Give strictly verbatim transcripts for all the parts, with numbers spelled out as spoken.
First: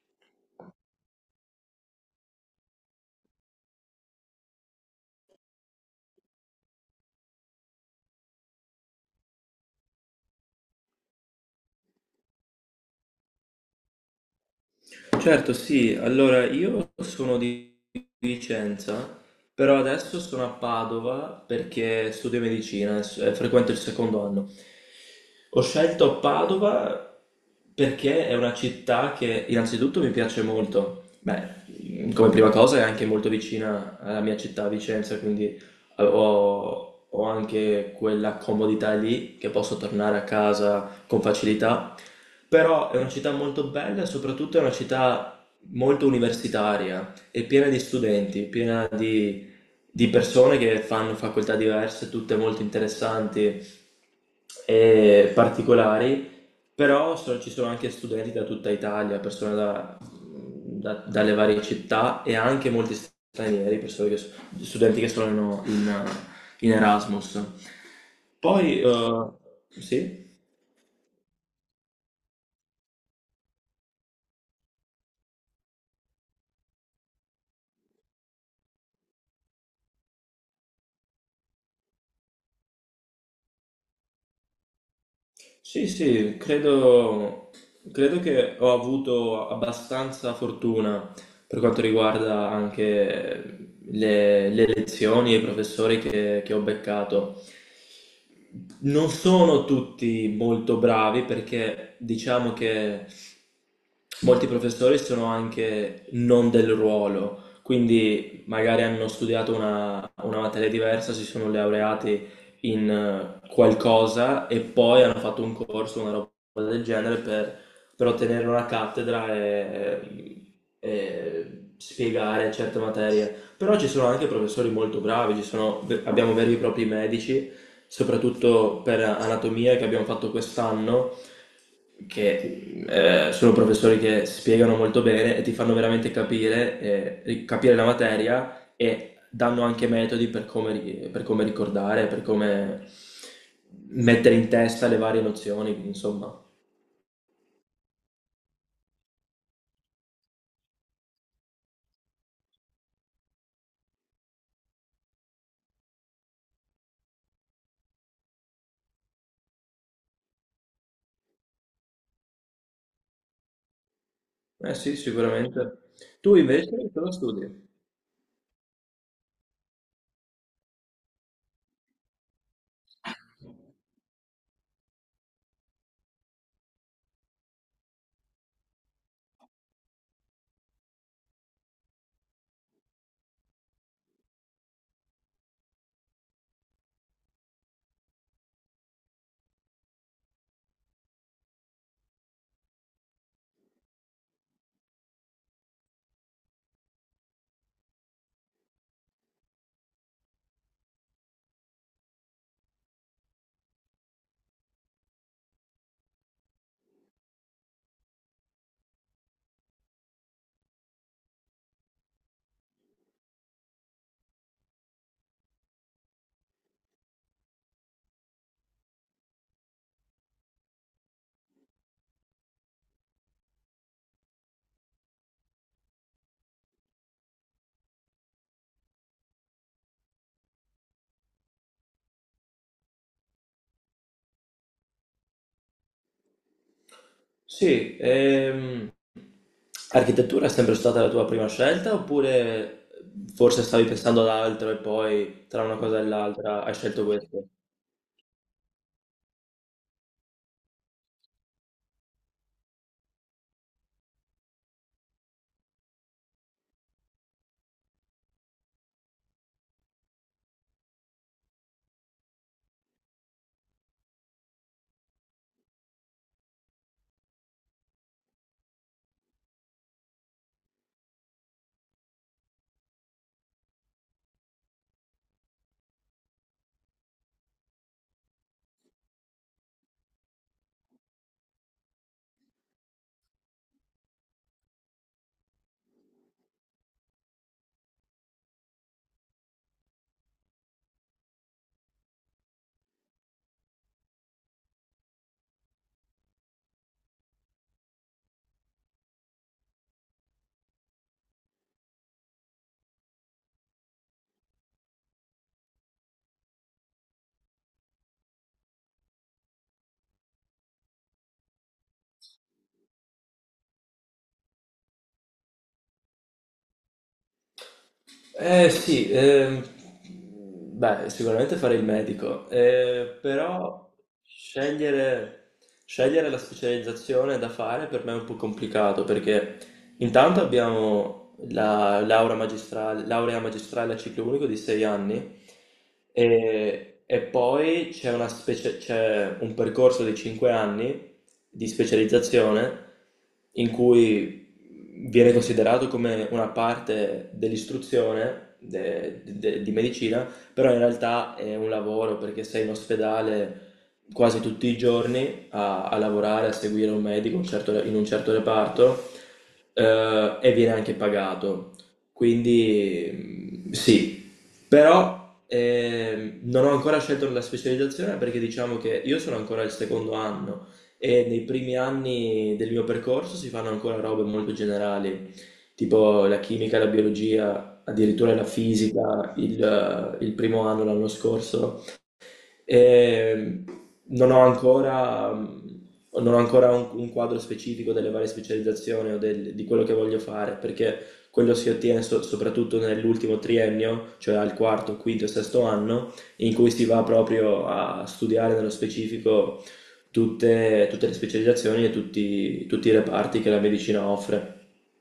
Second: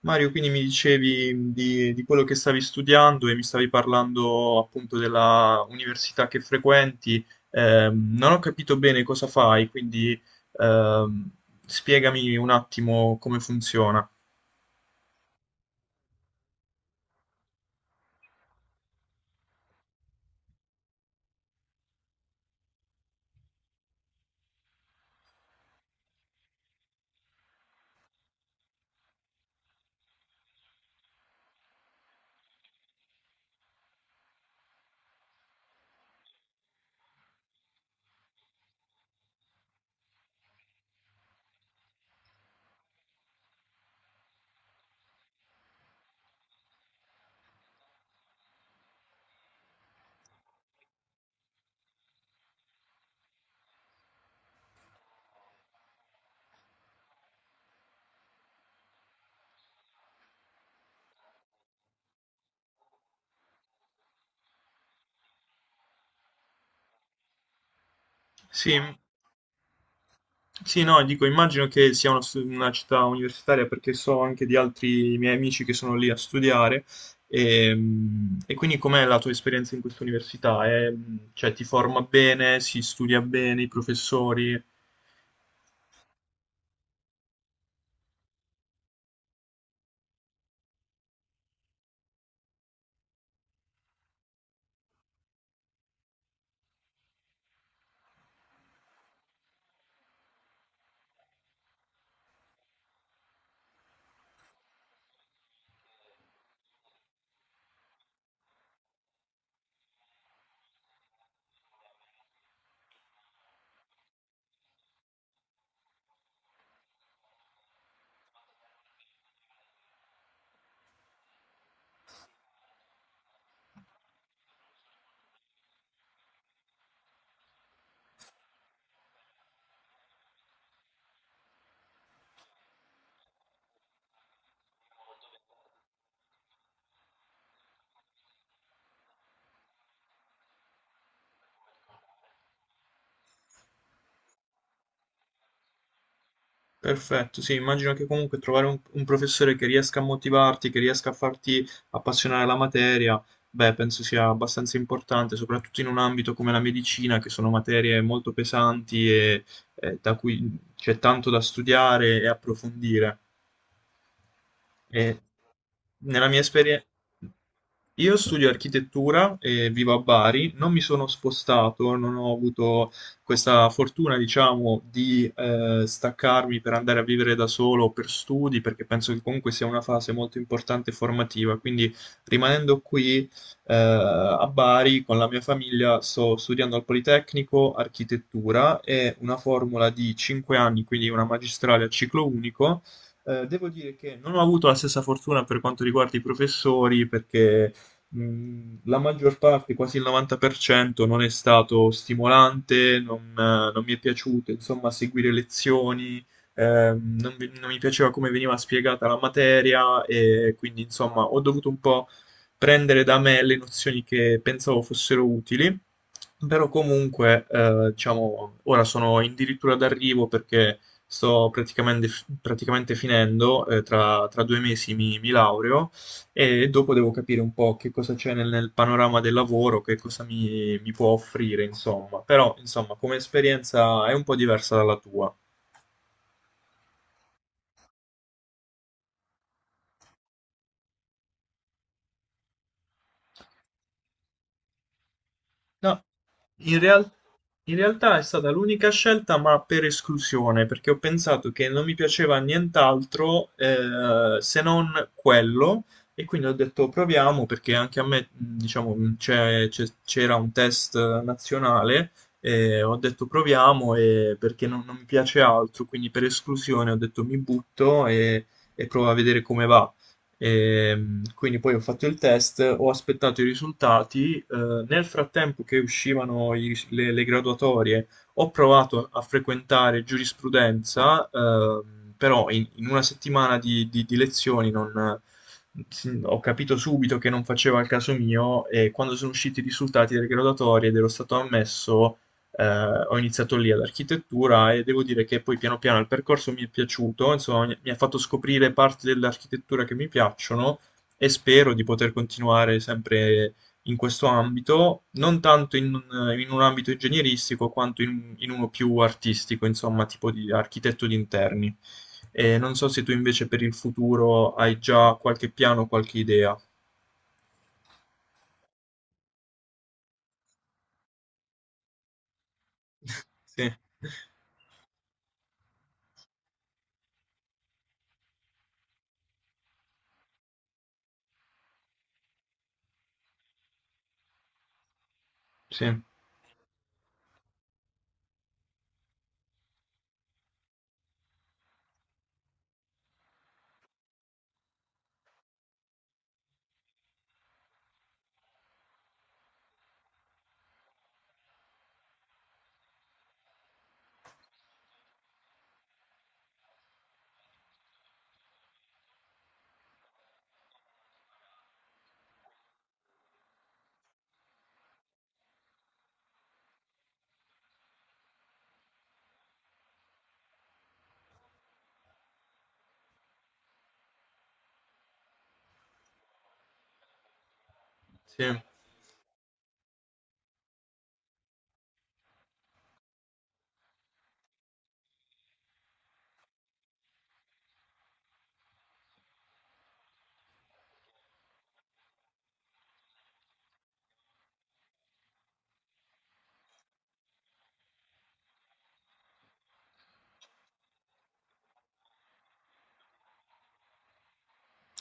Mario, quindi mi dicevi di, di quello che stavi studiando e mi stavi parlando appunto della università che frequenti. Ehm, non ho capito bene cosa fai, quindi ehm, spiegami un attimo come funziona. Certo, sì. Allora, io sono di Vicenza, però adesso sono a Padova perché studio medicina e s- e frequento il secondo anno. Ho scelto Padova perché è una città che innanzitutto mi piace molto. Beh, mm, come prima cosa è anche molto vicina alla mia città, Vicenza, quindi eh, ho, ho anche quella comodità lì che posso tornare a casa con facilità. Però è una città molto bella e soprattutto è una città molto universitaria, è piena di studenti, piena di, di persone che fanno facoltà diverse, tutte molto interessanti e particolari, però so- ci sono anche studenti da tutta Italia, persone da- da- dalle varie città e anche molti stranieri, persone che so- studenti che sono in, in Erasmus. Sì, Poi, eh, sì? sì, no, dico, immagino che sia una, stu- una città universitaria perché so anche di altri miei amici che sono lì a studiare. Ehm, E quindi com'è la tua esperienza in questa università? È- cioè, ti forma bene, si studia bene, i professori? Sì, sì, credo, credo che ho avuto abbastanza fortuna per quanto riguarda anche le, le lezioni e i professori che, che ho beccato. Non sono tutti molto bravi perché diciamo che molti professori sono anche non del ruolo, quindi magari hanno studiato una, una materia diversa, si sono laureati in eh, qualcosa e poi hanno fatto un corso, una roba del genere per, per ottenere una cattedra e, e spiegare certe materie. Però ci sono anche professori molto bravi, ci sono- abbiamo veri e propri medici, soprattutto per anatomia che abbiamo fatto quest'anno che eh, sono professori che spiegano molto bene e ti fanno veramente capire, eh, capire la materia e danno anche metodi per come, ri- per come ricordare, per come mettere in testa le varie nozioni, quindi, insomma. Perfetto, sì, immagino che comunque trovare un, un professore che riesca a motivarti, che riesca a farti appassionare la materia, beh, penso sia abbastanza importante, soprattutto in un ambito come la medicina, che sono materie molto pesanti e eh, da cui c'è tanto da studiare e approfondire. Eh sì, E sicuramente. nella Tu mia invece esperienza, cosa studi? io studio architettura e vivo a Bari, non mi sono spostato, non ho avuto questa fortuna, diciamo, di eh, staccarmi per andare a vivere da solo o per studi, perché penso che comunque sia una fase molto importante e formativa. Quindi, rimanendo qui eh, a Bari con la mia famiglia, sto studiando al Politecnico architettura, è una formula di cinque anni, quindi una magistrale a ciclo unico. Eh, devo dire che non ho avuto la stessa fortuna per quanto riguarda i professori, perché mh, la maggior parte, quasi il novanta per cento, non è stato stimolante, non, eh, non mi è piaciuto, insomma, seguire lezioni, ehm, non, mi non mi piaceva come veniva spiegata la materia e quindi, insomma, ho dovuto un po' prendere da me le nozioni che pensavo fossero utili, però comunque, eh, diciamo, ora sono addirittura d'arrivo perché Sto praticamente, praticamente finendo. Eh, tra, tra due mesi mi, mi laureo e dopo devo capire un po' che cosa c'è nel, nel panorama del lavoro, che cosa mi, mi può offrire, insomma. Però, insomma, come esperienza è un po' diversa dalla tua. Sì, ehm, architettura è sempre stata la tua prima scelta oppure forse stavi pensando ad altro e poi tra una cosa No, e l'altra hai In scelto real- questo? in realtà è stata l'unica scelta, ma per esclusione, perché ho pensato che non mi piaceva nient'altro eh, se non quello, e quindi ho detto proviamo, perché anche a me, mh, diciamo, mh, c'è- c'è- c'era un test eh, nazionale, e ho detto proviamo, e perché non, non mi piace altro, quindi per esclusione ho detto mi butto e, e provo a vedere come va. Ehm, quindi poi ho fatto il test, ho aspettato i risultati. Eh, nel frattempo che uscivano i ris- le, le graduatorie, ho provato a frequentare giurisprudenza, ehm, però in, in una settimana di, di- di lezioni non- si- ho capito subito che non faceva il caso mio e quando sono usciti i risultati delle graduatorie ed ero stato ammesso, eh, ho iniziato lì ad architettura e devo dire che poi piano piano il percorso mi è piaciuto, insomma, mi mi ha fatto scoprire parti dell'architettura che mi piacciono e spero di poter continuare sempre in questo ambito, non tanto in, un in un ambito ingegneristico quanto in, in uno più artistico, insomma, tipo di architetto di interni. E non so se tu invece per il futuro hai già qualche piano, qualche idea. Eh sì, ehm, beh, sicuramente fare il medico, eh, Sì, però scegliere, scegliere la specializzazione da fare per me è un po' complicato perché intanto abbiamo la laurea magistrale, laurea magistrale a ciclo unico di sei anni sì, e, e poi c'è una specie- c'è un percorso di cinque anni di specializzazione in cui quindi viene considerato come una parte dell'istruzione de- de- di medicina, però in realtà è un lavoro perché sei in ospedale quasi tutti i giorni a, a lavorare, a seguire un medico un certo- in un certo reparto eh, e viene anche pagato. Quindi mm, sì, però ehm, non ho ancora scelto la specializzazione perché diciamo che io sono ancora al secondo anno e nei primi anni del mio percorso si fanno ancora robe molto generali, tipo la chimica, la biologia, addirittura la sì. fisica, il, eh, il primo anno l'anno scorso. Ehm, Non ho ancora, mh, non ho ancora un, un quadro specifico delle varie specializzazioni o del- di quello che voglio fare, perché quello si ottiene so- soprattutto nell'ultimo triennio, cioè al quarto, quinto e sesto anno, in cui si va proprio a studiare nello specifico tutte, tutte le specializzazioni e tutti, tutti i reparti che la medicina offre.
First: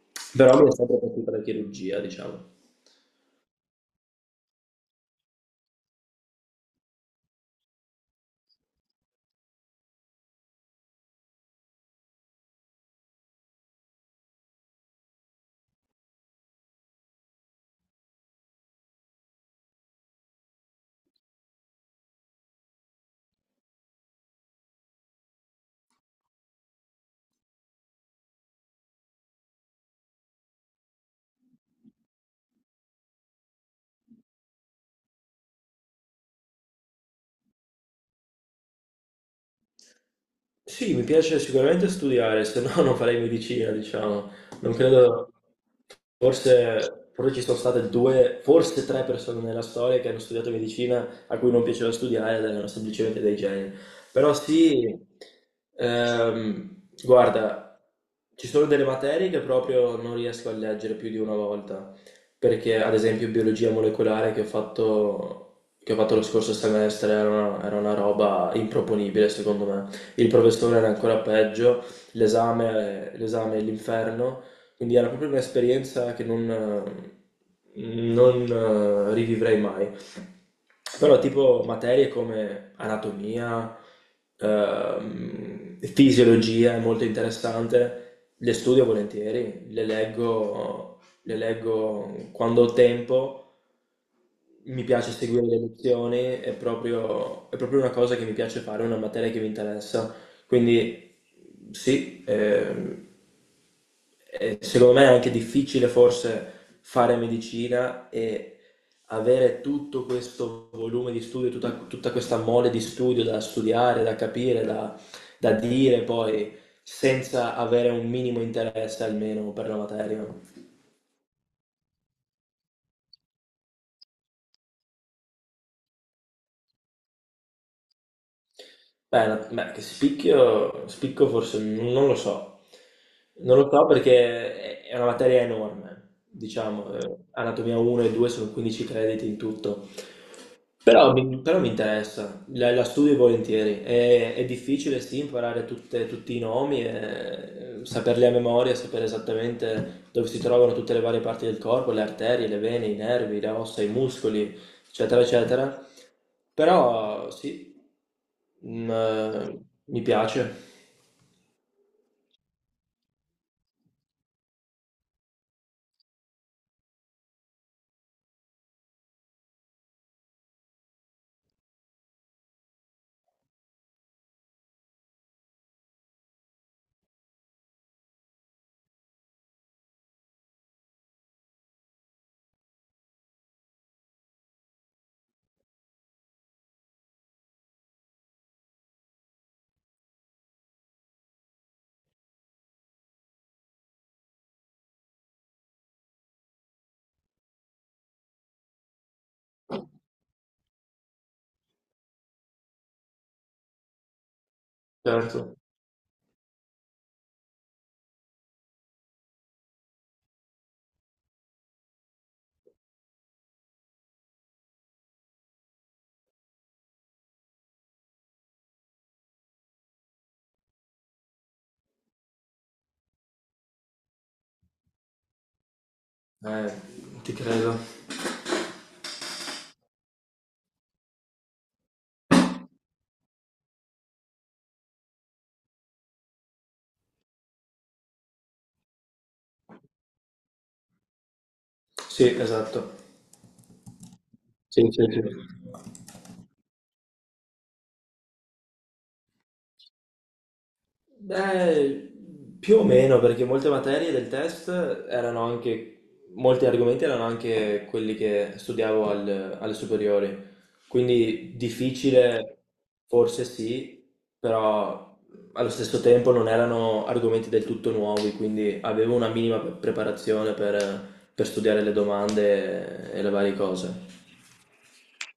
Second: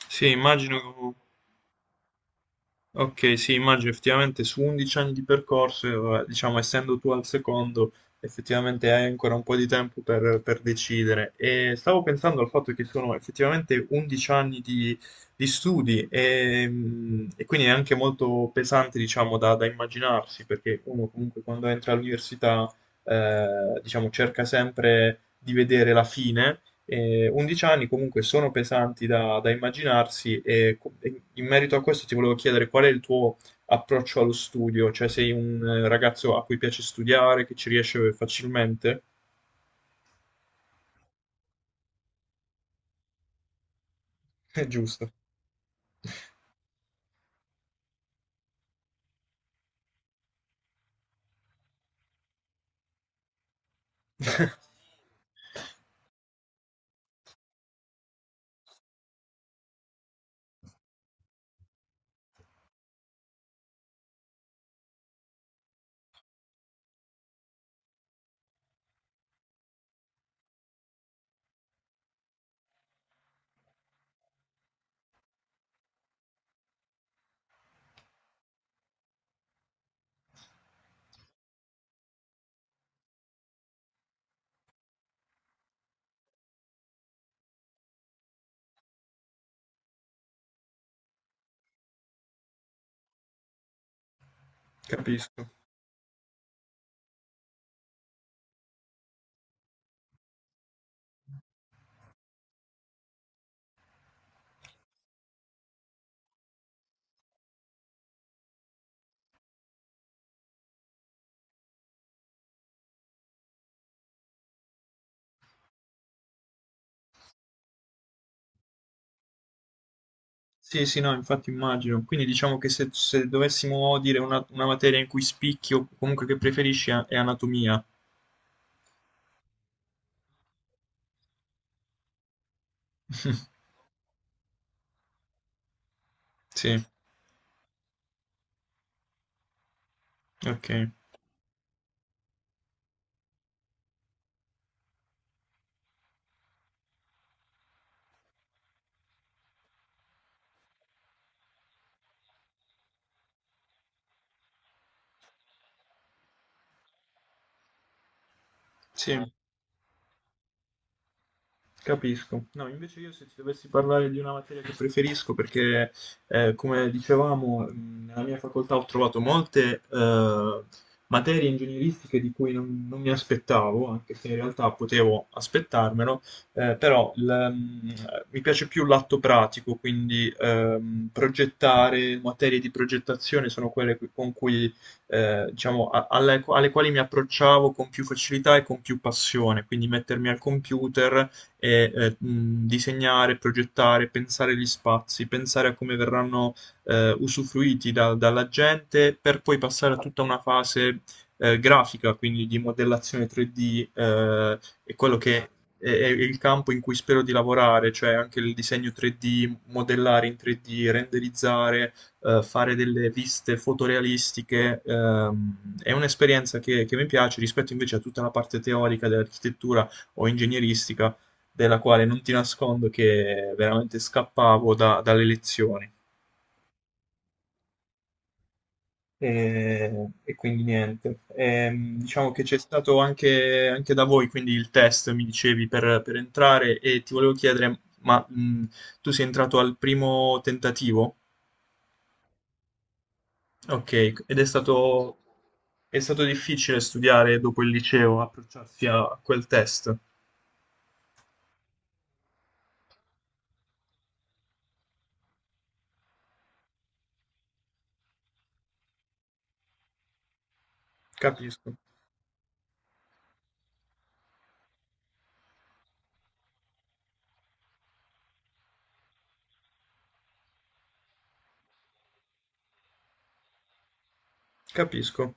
Sì, Però mi è sempre immagino. piaciuta la chirurgia, diciamo. Ok, sì, immagino effettivamente su undici anni di percorso, eh, vabbè, diciamo, essendo tu al secondo, effettivamente hai ancora un po' di tempo per, per decidere. E stavo pensando al fatto che sono effettivamente undici anni di, di studi e, mm, e quindi è anche molto pesante, diciamo, da, da immaginarsi, perché uno comunque quando entra all'università, eh, diciamo, cerca sempre di vedere la fine. eh, undici anni comunque sono pesanti da, da immaginarsi e co- e in merito a questo ti volevo chiedere qual è il tuo approccio allo studio, cioè sei un eh, ragazzo a cui piace studiare, che ci riesce facilmente? Sì, mi piace sicuramente studiare, se no non farei medicina, diciamo. È Non giusto. credo, forse, forse ci sono state due, forse tre persone nella storia che hanno studiato medicina a cui non piaceva studiare ed erano semplicemente dei geni. Però sì, ehm, guarda, ci sono delle materie che proprio non riesco a leggere più di una volta, perché ad esempio biologia molecolare che ho fatto, che ho fatto lo scorso semestre era una, era una roba improponibile secondo me. Il professore era ancora peggio, l'esame, l'esame è l'inferno, quindi era proprio un'esperienza che non, eh, non eh, rivivrei mai. Però tipo materie come anatomia, ehm, fisiologia è molto interessante, le studio volentieri, le leggo, le leggo quando ho tempo, mi piace seguire Capisco. le lezioni, è proprio, è proprio una cosa che mi piace fare, una materia che mi interessa. Quindi sì, ehm, eh, secondo me è anche difficile forse fare medicina e avere tutto questo volume di studio, tutta, tutta questa mole di studio da studiare, da capire, da, da dire poi, senza avere un minimo interesse almeno per la materia. Sì, sì, no, infatti immagino. Quindi diciamo che se, se dovessimo dire una, una materia in cui spicchi o comunque che preferisci è è anatomia. Beh, no- beh, che spicchio, spicco forse non lo so, non lo so perché è è una materia enorme, Sì, diciamo, eh, Anatomia uno e due sono quindici crediti in tutto, ok. però mi, però mi interessa, la, la studio volentieri, è, è difficile sì imparare tutte- tutti i nomi, e, eh, saperli a memoria, sapere esattamente dove si trovano tutte le varie parti del corpo, le arterie, le vene, i nervi, le ossa, i muscoli, eccetera, eccetera, però sì. Mhmm, Sì. ehm, mi piace, Capisco. No, invece io se ti dovessi parlare di una materia che preferisco, perché eh, come dicevamo, mh, nella mia facoltà ho trovato molte eh, materie ingegneristiche di cui non, non mi aspettavo, anche se in realtà potevo aspettarmelo, eh, però l- mh, mi piace più l'atto pratico, quindi ehm, progettare, materie di progettazione sono quelle cu- con cui, eh, diciamo, a- alle alle quali mi approcciavo con più facilità e con più passione, quindi mettermi al computer e eh, mh, disegnare, progettare, pensare gli spazi, pensare a come verranno eh, usufruiti da- dalla gente per poi passare a tutta una fase eh, grafica, quindi di modellazione tre D. Eh, è quello che certo. è, è il campo in cui spero di lavorare, cioè anche il disegno tre D, modellare in tre D, renderizzare, eh, fare delle viste fotorealistiche. Ehm, è un'esperienza che, che mi piace rispetto invece a tutta la parte teorica dell'architettura o ingegneristica della quale non ti nascondo che veramente scappavo da- dalle lezioni. Eh, ti credo. E, e quindi niente. Ehm, diciamo che c'è stato anche, anche da voi, quindi il test, mi dicevi, per, per entrare e ti volevo chiedere, ma mh, tu sei entrato al primo tentativo? Sì, esatto. Ok, ed è Sì, sì, stato, sì. è stato difficile studiare dopo il liceo, approcciarsi a quel test. Beh, più o meno, perché molte materie del test erano anche, molti argomenti erano anche quelli che studiavo al- alle superiori, quindi Capisco, difficile forse sì, però allo stesso tempo non erano argomenti del tutto nuovi, quindi avevo una minima pre- preparazione per, per studiare le domande e le varie cose. capisco,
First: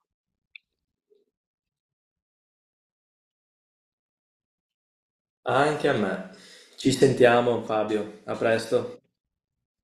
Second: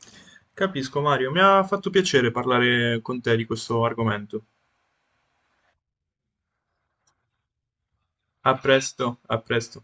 capisco Mario, mi ha fatto piacere parlare con te di questo argomento. Anche a me. Ci sentiamo, Fabio. A A presto. presto, a presto.